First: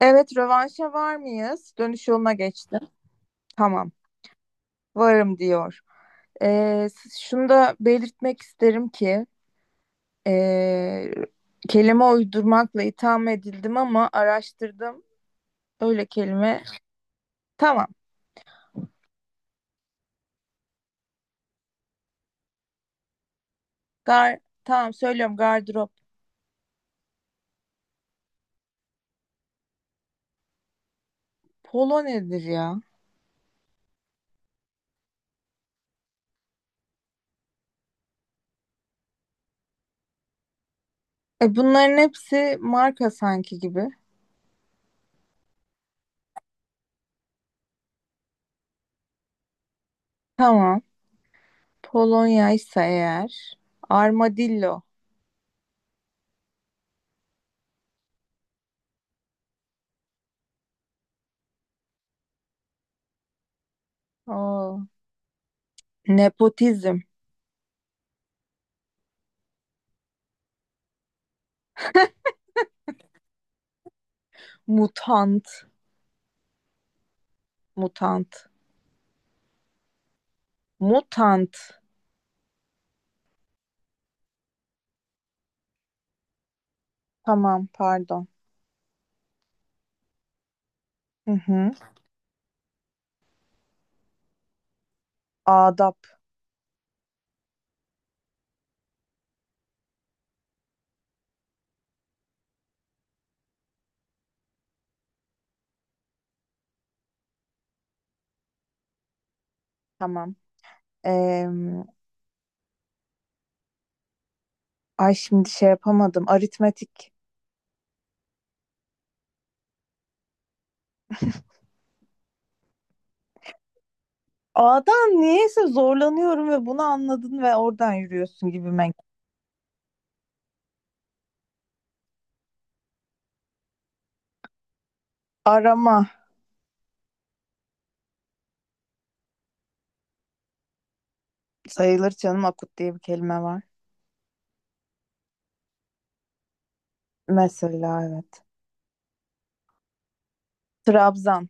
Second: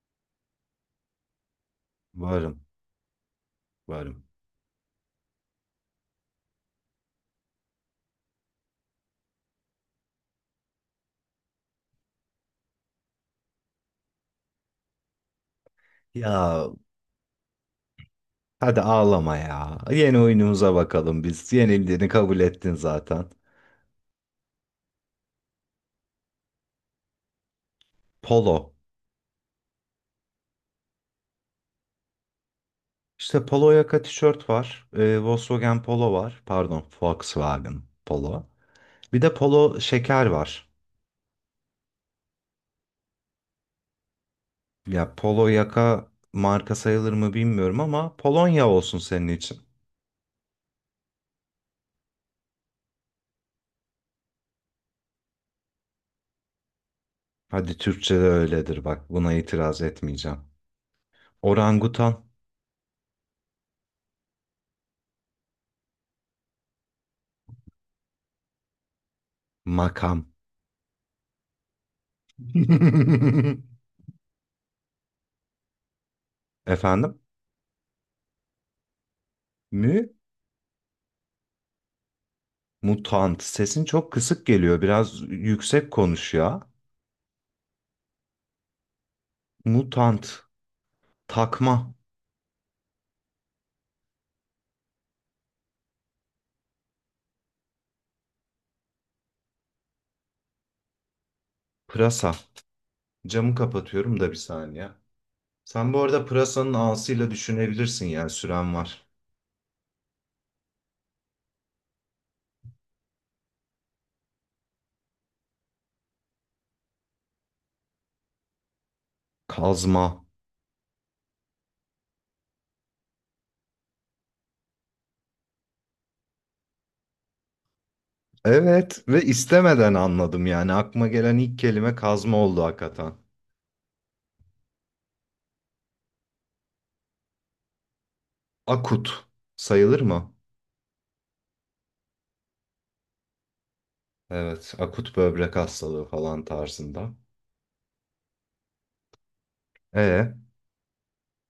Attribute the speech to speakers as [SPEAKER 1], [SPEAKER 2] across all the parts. [SPEAKER 1] Evet, rövanşa var mıyız? Dönüş yoluna
[SPEAKER 2] Varım,
[SPEAKER 1] geçtim. Tamam,
[SPEAKER 2] varım.
[SPEAKER 1] varım diyor. Şunu da belirtmek isterim ki ee, kelime uydurmakla itham edildim ama araştırdım. Öyle kelime.
[SPEAKER 2] Ya
[SPEAKER 1] Tamam,
[SPEAKER 2] hadi ağlama ya. Yeni oyunumuza bakalım biz. Yenildiğini kabul ettin zaten.
[SPEAKER 1] tamam söylüyorum gardırop.
[SPEAKER 2] Polo.
[SPEAKER 1] Polo nedir ya?
[SPEAKER 2] İşte polo yaka tişört var. Volkswagen Polo var. Pardon, Volkswagen Polo. Bir de polo şeker var.
[SPEAKER 1] E, bunların hepsi marka sanki gibi.
[SPEAKER 2] Ya polo yaka marka sayılır mı bilmiyorum ama Polonya olsun senin için.
[SPEAKER 1] Tamam, Polonya ise eğer. Armadillo.
[SPEAKER 2] Hadi Türkçe'de öyledir bak. Buna itiraz etmeyeceğim. Orangutan.
[SPEAKER 1] Oo. Nepotizm.
[SPEAKER 2] Makam.
[SPEAKER 1] Mutant.
[SPEAKER 2] Efendim?
[SPEAKER 1] Mutant.
[SPEAKER 2] Mü?
[SPEAKER 1] Mutant.
[SPEAKER 2] Mutant. Sesin çok kısık geliyor. Biraz yüksek konuş ya.
[SPEAKER 1] Tamam, pardon.
[SPEAKER 2] Mutant.
[SPEAKER 1] Hı hı.
[SPEAKER 2] Takma.
[SPEAKER 1] Adap.
[SPEAKER 2] Pırasa. Camı kapatıyorum da bir saniye. Sen bu arada pırasanın ağasıyla düşünebilirsin yani süren var.
[SPEAKER 1] Tamam. Ee, ay şimdi şey yapamadım. Aritmetik.
[SPEAKER 2] Kazma.
[SPEAKER 1] A'dan niyeyse zorlanıyorum ve bunu anladın ve oradan yürüyorsun gibime.
[SPEAKER 2] Evet ve istemeden anladım yani. Aklıma gelen ilk kelime kazma oldu hakikaten.
[SPEAKER 1] Arama.
[SPEAKER 2] Akut. Sayılır mı?
[SPEAKER 1] Sayılır canım, akut diye bir kelime var.
[SPEAKER 2] Evet. Akut böbrek hastalığı falan tarzında.
[SPEAKER 1] Mesela evet.
[SPEAKER 2] E
[SPEAKER 1] Trabzan.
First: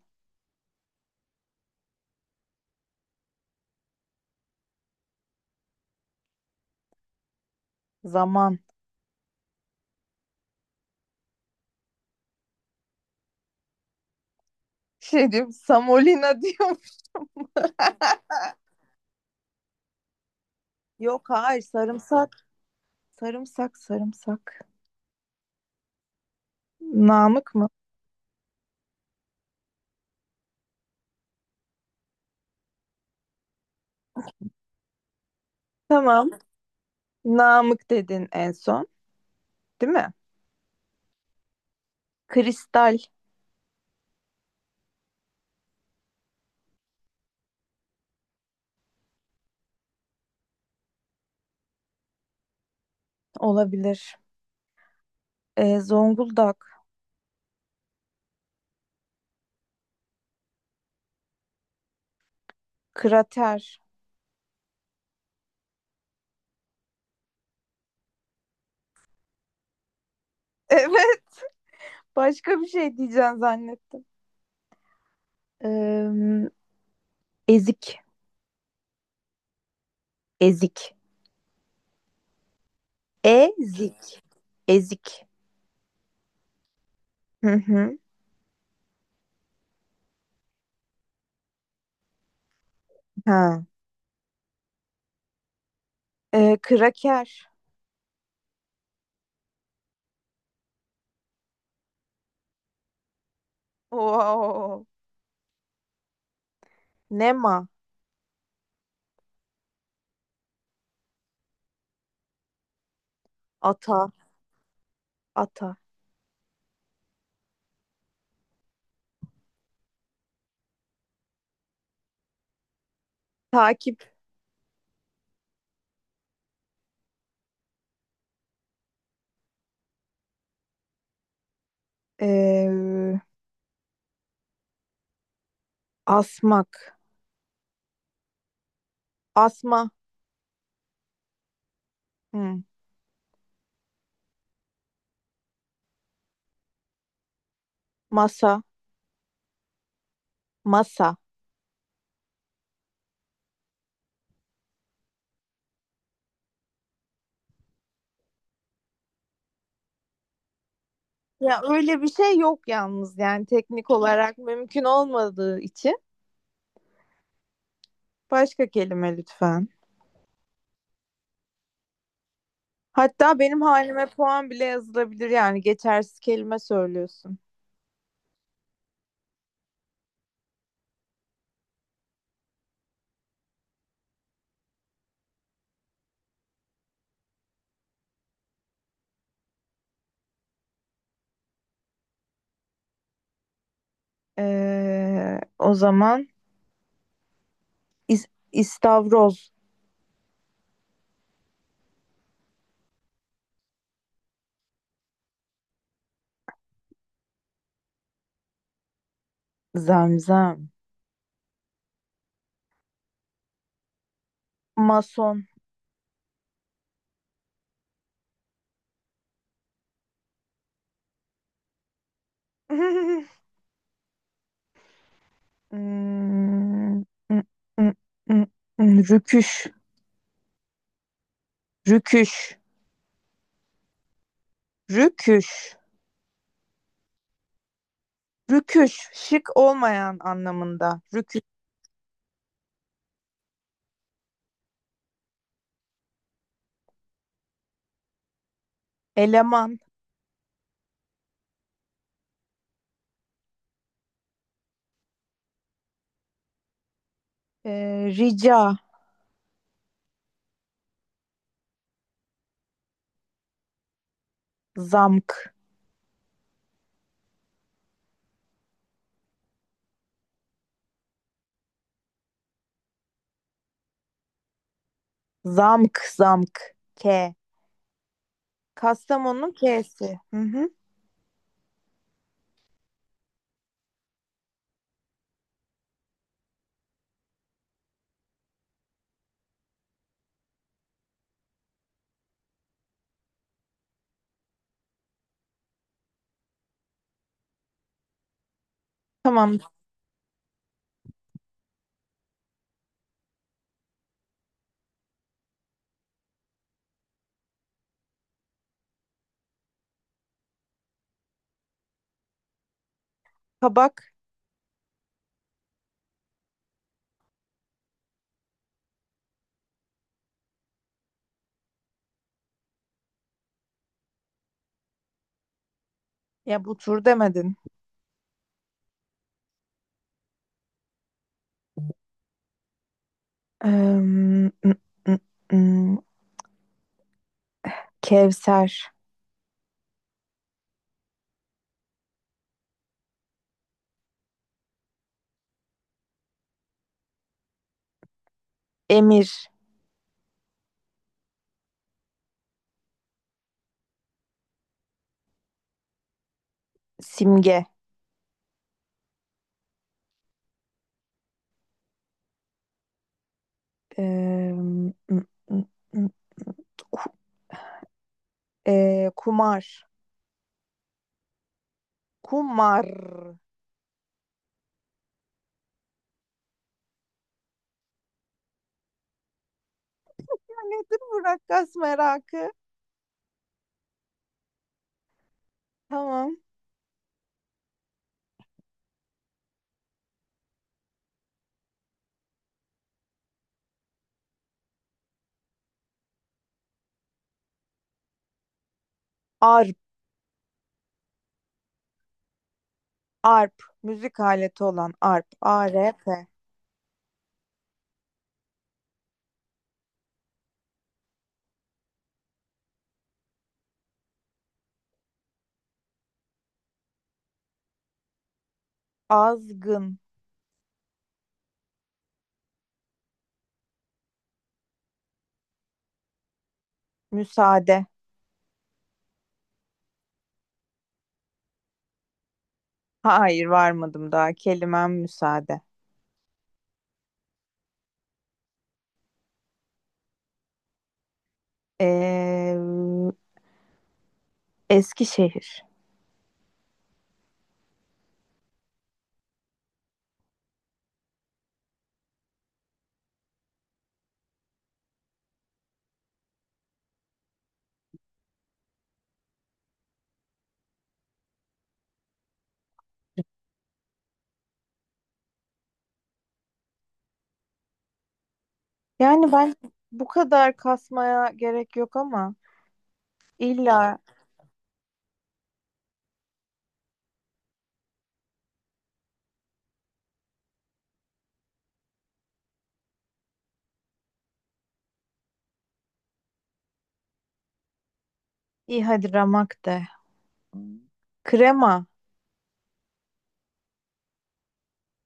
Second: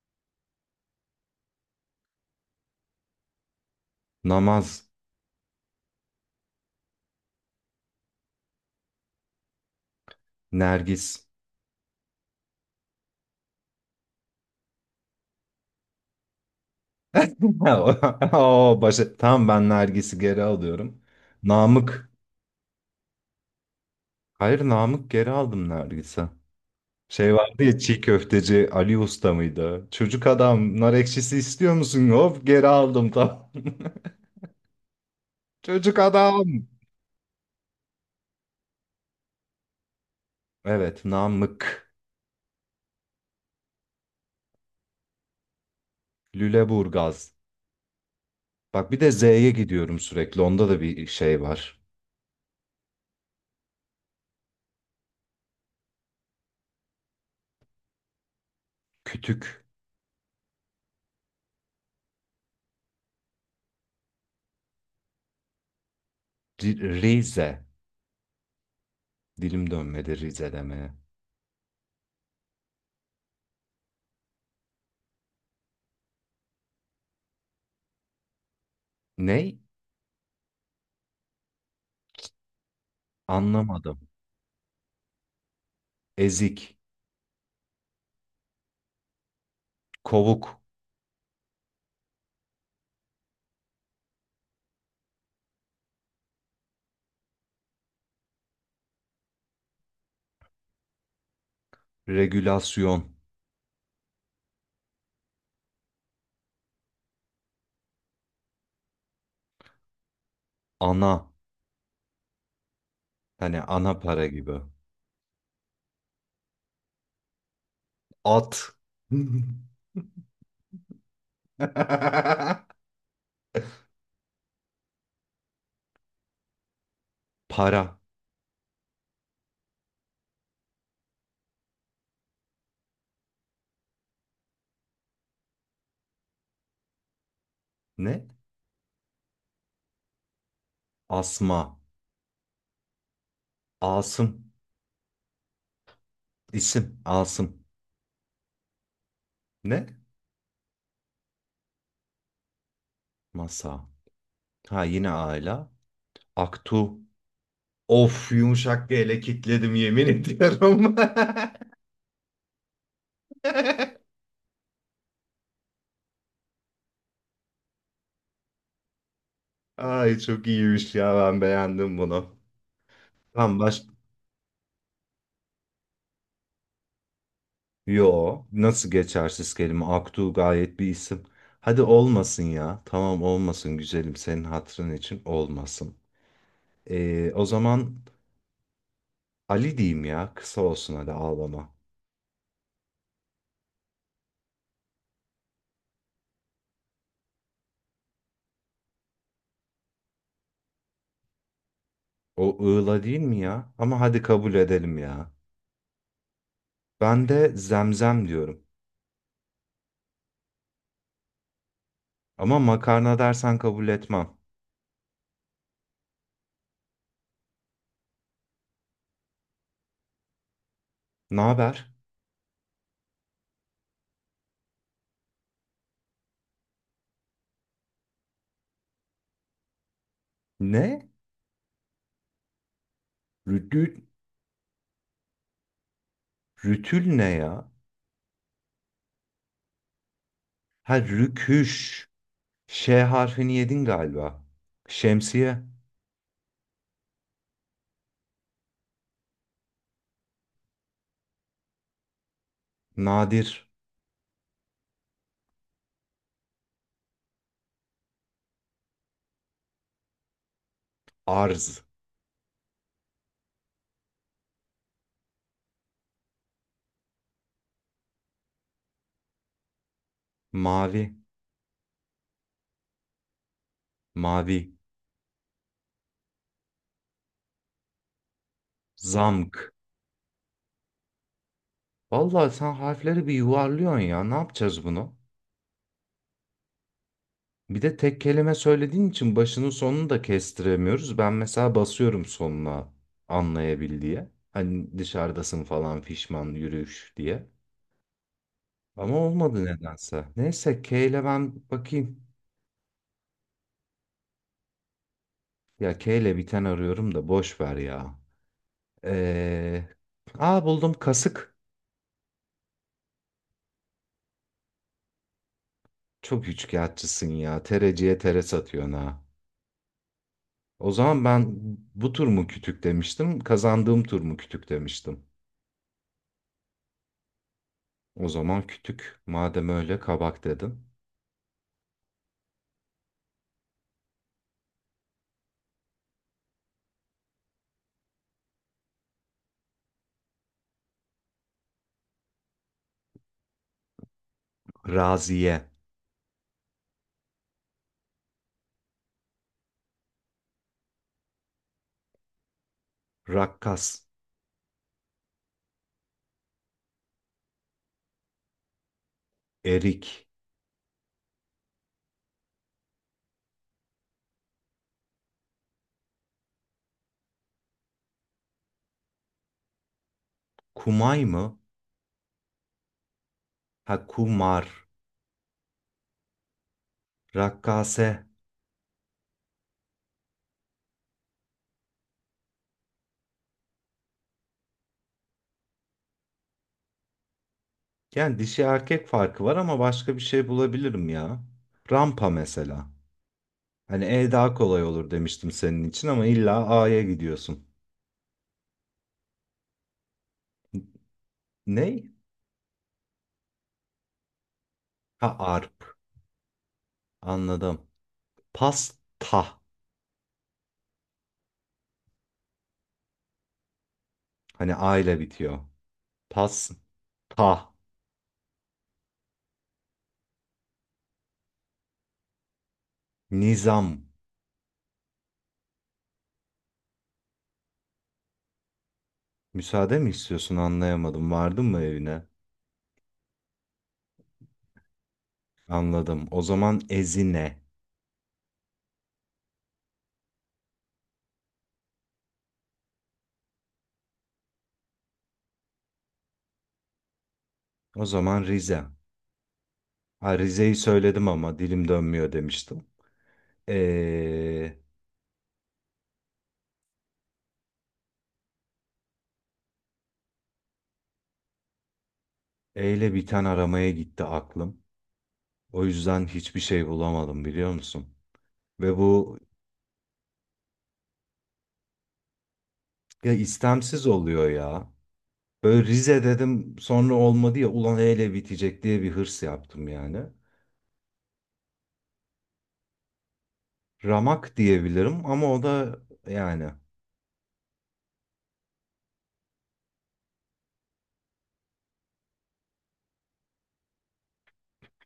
[SPEAKER 2] namaz.
[SPEAKER 1] Zaman.
[SPEAKER 2] Nergis.
[SPEAKER 1] Şey diyorum. Samolina diyorum.
[SPEAKER 2] Oo, başa... Tamam ben Nergis'i geri alıyorum.
[SPEAKER 1] Yok hayır,
[SPEAKER 2] Namık.
[SPEAKER 1] sarımsak. Sarımsak
[SPEAKER 2] Hayır
[SPEAKER 1] sarımsak.
[SPEAKER 2] Namık geri aldım Nergis'i. Şey
[SPEAKER 1] Namık
[SPEAKER 2] vardı
[SPEAKER 1] mı?
[SPEAKER 2] ya çiğ köfteci Ali Usta mıydı? Çocuk adam nar ekşisi istiyor musun? Hop geri aldım tamam. Çocuk
[SPEAKER 1] Tamam.
[SPEAKER 2] adam.
[SPEAKER 1] Namık dedin en son, değil mi?
[SPEAKER 2] Evet Namık.
[SPEAKER 1] Kristal.
[SPEAKER 2] Lüleburgaz. Bak bir de Z'ye gidiyorum sürekli. Onda da bir şey var.
[SPEAKER 1] Olabilir. Zonguldak,
[SPEAKER 2] Kütük.
[SPEAKER 1] krater.
[SPEAKER 2] Rize. Dilim dönmedi Rize demeye.
[SPEAKER 1] Evet, başka bir şey diyeceğim zannettim. Ee, ezik,
[SPEAKER 2] Ney?
[SPEAKER 1] ezik,
[SPEAKER 2] Anlamadım.
[SPEAKER 1] ezik, ezik.
[SPEAKER 2] Ezik.
[SPEAKER 1] Hı hı.
[SPEAKER 2] Kovuk.
[SPEAKER 1] Ha. Kraker.
[SPEAKER 2] Regülasyon.
[SPEAKER 1] Oo. Nema,
[SPEAKER 2] Ana. Hani ana
[SPEAKER 1] ata,
[SPEAKER 2] para gibi.
[SPEAKER 1] ata.
[SPEAKER 2] At.
[SPEAKER 1] Takip,
[SPEAKER 2] Para.
[SPEAKER 1] Ee, asmak,
[SPEAKER 2] Ne?
[SPEAKER 1] asma,
[SPEAKER 2] Asma.
[SPEAKER 1] Hı.
[SPEAKER 2] Asım. İsim. Asım.
[SPEAKER 1] Masa,
[SPEAKER 2] Ne?
[SPEAKER 1] masa.
[SPEAKER 2] Masa. Ha yine aile. Aktu. Of yumuşak bir ele kitledim yemin ediyorum.
[SPEAKER 1] Ya öyle bir şey yok yalnız, yani teknik olarak mümkün olmadığı için. Başka kelime lütfen.
[SPEAKER 2] Ay çok iyiymiş ya ben beğendim bunu.
[SPEAKER 1] Hatta
[SPEAKER 2] Tamam
[SPEAKER 1] benim
[SPEAKER 2] başka.
[SPEAKER 1] halime puan bile yazılabilir, yani geçersiz kelime söylüyorsun.
[SPEAKER 2] Yo, nasıl geçersiz kelime? Aktu gayet bir isim. Hadi olmasın ya. Tamam olmasın güzelim senin hatırın için olmasın. O zaman Ali diyeyim ya. Kısa olsun hadi ağlama.
[SPEAKER 1] O zaman istavroz,
[SPEAKER 2] O ığla değil mi ya? Ama hadi kabul edelim ya. Ben de zemzem diyorum.
[SPEAKER 1] zemzem,
[SPEAKER 2] Ama makarna dersen kabul etmem.
[SPEAKER 1] mason.
[SPEAKER 2] Ne haber?
[SPEAKER 1] Hmm, mm, mm, mm, rüküş,
[SPEAKER 2] Ne?
[SPEAKER 1] rüküş,
[SPEAKER 2] Rütül,
[SPEAKER 1] rüküş,
[SPEAKER 2] rütül ne ya?
[SPEAKER 1] rüküş, şık olmayan
[SPEAKER 2] Ha
[SPEAKER 1] anlamında. Rüküş,
[SPEAKER 2] rüküş. Ş harfini yedin galiba. Şemsiye.
[SPEAKER 1] eleman,
[SPEAKER 2] Nadir.
[SPEAKER 1] rica,
[SPEAKER 2] Arz,
[SPEAKER 1] zamk,
[SPEAKER 2] mavi, mavi,
[SPEAKER 1] zamk, zamk, K. Kastamonu'nun
[SPEAKER 2] zamk.
[SPEAKER 1] K'si. Hı hı.
[SPEAKER 2] Vallahi sen harfleri bir yuvarlıyorsun ya. Ne yapacağız bunu? Bir de tek kelime söylediğin için başının sonunu da kestiremiyoruz. Ben mesela basıyorum sonuna anlayabil diye. Hani dışarıdasın falan fişman yürüyüş diye. Ama
[SPEAKER 1] Tamam.
[SPEAKER 2] olmadı nedense. Neyse K ile ben bakayım. Ya K ile biten arıyorum da boş ver ya. Ee, buldum kasık.
[SPEAKER 1] Kabak.
[SPEAKER 2] Çok üçkağıtçısın ya. Tereciye tere satıyorsun ha. O zaman ben bu tur mu kütük demiştim, kazandığım tur mu kütük demiştim.
[SPEAKER 1] Ya bu tur demedin.
[SPEAKER 2] O zaman kütük. Madem öyle kabak dedim.
[SPEAKER 1] Im, ım, ım. Kevser,
[SPEAKER 2] Raziye,
[SPEAKER 1] Emir,
[SPEAKER 2] rakkas,
[SPEAKER 1] Simge,
[SPEAKER 2] erik,
[SPEAKER 1] eee, ım, ım, ım, Ku- Kumar,
[SPEAKER 2] kumay mı?
[SPEAKER 1] Kumar.
[SPEAKER 2] Ha kumar, rakkase.
[SPEAKER 1] Nedir bu rakkas merakı? Tamam.
[SPEAKER 2] Yani dişi erkek farkı var ama başka bir şey bulabilirim ya. Rampa mesela. Hani E daha kolay olur demiştim senin için ama illa A'ya gidiyorsun.
[SPEAKER 1] Arp,
[SPEAKER 2] Ney?
[SPEAKER 1] arp, müzik aleti olan arp,
[SPEAKER 2] Ha arp.
[SPEAKER 1] ARP.
[SPEAKER 2] Anladım. Pasta. Hani A ile bitiyor. Pas. Ta.
[SPEAKER 1] Azgın,
[SPEAKER 2] Nizam.
[SPEAKER 1] müsaade.
[SPEAKER 2] Müsaade mi istiyorsun anlayamadım. Vardın mı evine?
[SPEAKER 1] Hayır varmadım daha. Kelimem müsaade.
[SPEAKER 2] Anladım. O zaman Ezine.
[SPEAKER 1] Eee Eskişehir.
[SPEAKER 2] O zaman Rize. Ha, Rize'yi söyledim ama dilim dönmüyor demiştim. Ee, E ile biten aramaya gitti aklım. O yüzden hiçbir şey bulamadım biliyor musun? Ve
[SPEAKER 1] Yani
[SPEAKER 2] bu
[SPEAKER 1] ben bu kadar kasmaya gerek yok ama
[SPEAKER 2] ya
[SPEAKER 1] illa
[SPEAKER 2] istemsiz oluyor ya. Böyle Rize dedim sonra olmadı ya ulan E ile bitecek diye bir hırs yaptım yani. Ramak diyebilirim ama o da yani
[SPEAKER 1] iyi hadi ramak de. Krema.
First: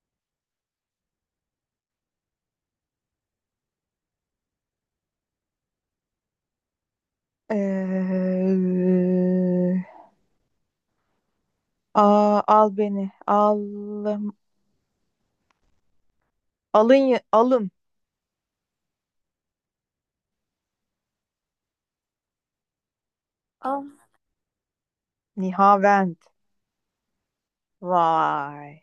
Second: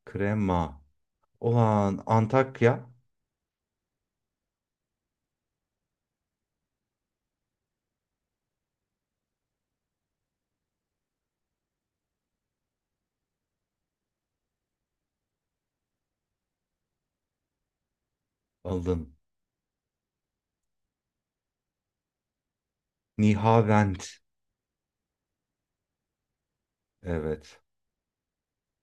[SPEAKER 2] krema. Olan Antakya
[SPEAKER 1] Ee, al beni. Al, alın. Alın.
[SPEAKER 2] aldım.
[SPEAKER 1] Al.
[SPEAKER 2] Nihavend.
[SPEAKER 1] Nihavend.
[SPEAKER 2] Evet.
[SPEAKER 1] Vay.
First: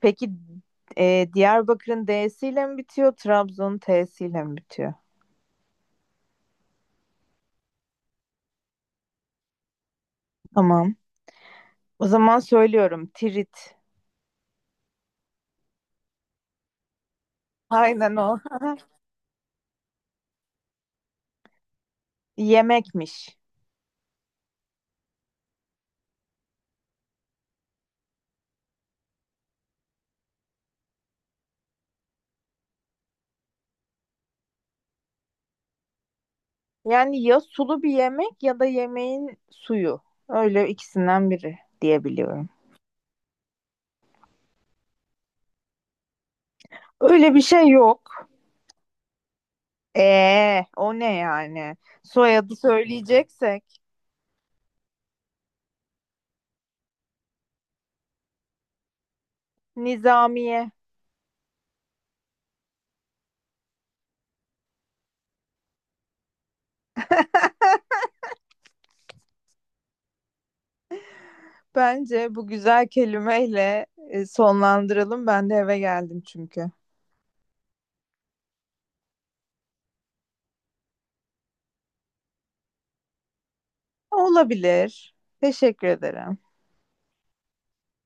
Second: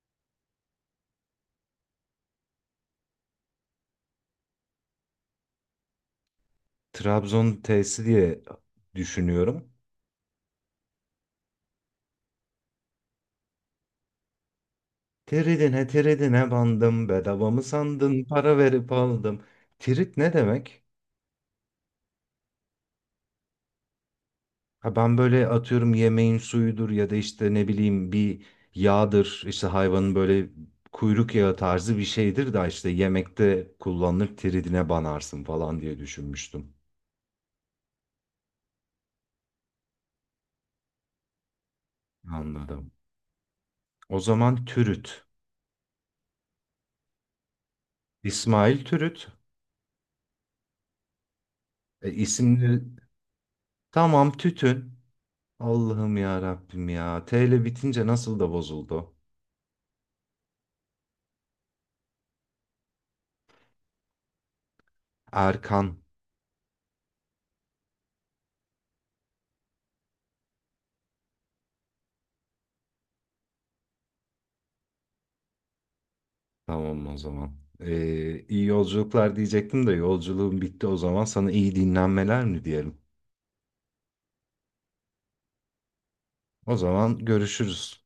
[SPEAKER 1] Peki Diyarbakır'ın D'siyle mi bitiyor? Trabzon'un T'siyle mi bitiyor?
[SPEAKER 2] Trabzon T'si diye düşünüyorum.
[SPEAKER 1] Tamam. O zaman söylüyorum. Tirit.
[SPEAKER 2] Tridine tridine bandım. Bedava mı
[SPEAKER 1] Aynen
[SPEAKER 2] sandın?
[SPEAKER 1] o.
[SPEAKER 2] Para verip aldım. Tirit ne demek?
[SPEAKER 1] Yemekmiş.
[SPEAKER 2] Ha ben böyle atıyorum yemeğin suyudur ya da işte ne bileyim bir yağdır. İşte hayvanın böyle kuyruk yağı tarzı bir şeydir da işte yemekte kullanılır tiridine banarsın falan diye düşünmüştüm.
[SPEAKER 1] Yani ya sulu bir yemek ya da yemeğin suyu. Öyle ikisinden biri diyebiliyorum.
[SPEAKER 2] Anladım. O zaman Türüt.
[SPEAKER 1] Öyle bir şey yok.
[SPEAKER 2] İsmail Türüt.
[SPEAKER 1] O ne yani? Soyadı
[SPEAKER 2] İsimleri
[SPEAKER 1] söyleyeceksek
[SPEAKER 2] tamam tütün. Allah'ım ya Rabbim ya. T ile bitince nasıl da bozuldu.
[SPEAKER 1] Nizamiye.
[SPEAKER 2] Erkan.
[SPEAKER 1] Bence bu güzel kelimeyle sonlandıralım. Ben de eve geldim çünkü.
[SPEAKER 2] Tamam o zaman. İyi yolculuklar diyecektim de yolculuğum bitti o zaman. Sana iyi dinlenmeler mi diyelim?
[SPEAKER 1] Olabilir. Teşekkür ederim.
[SPEAKER 2] O zaman görüşürüz.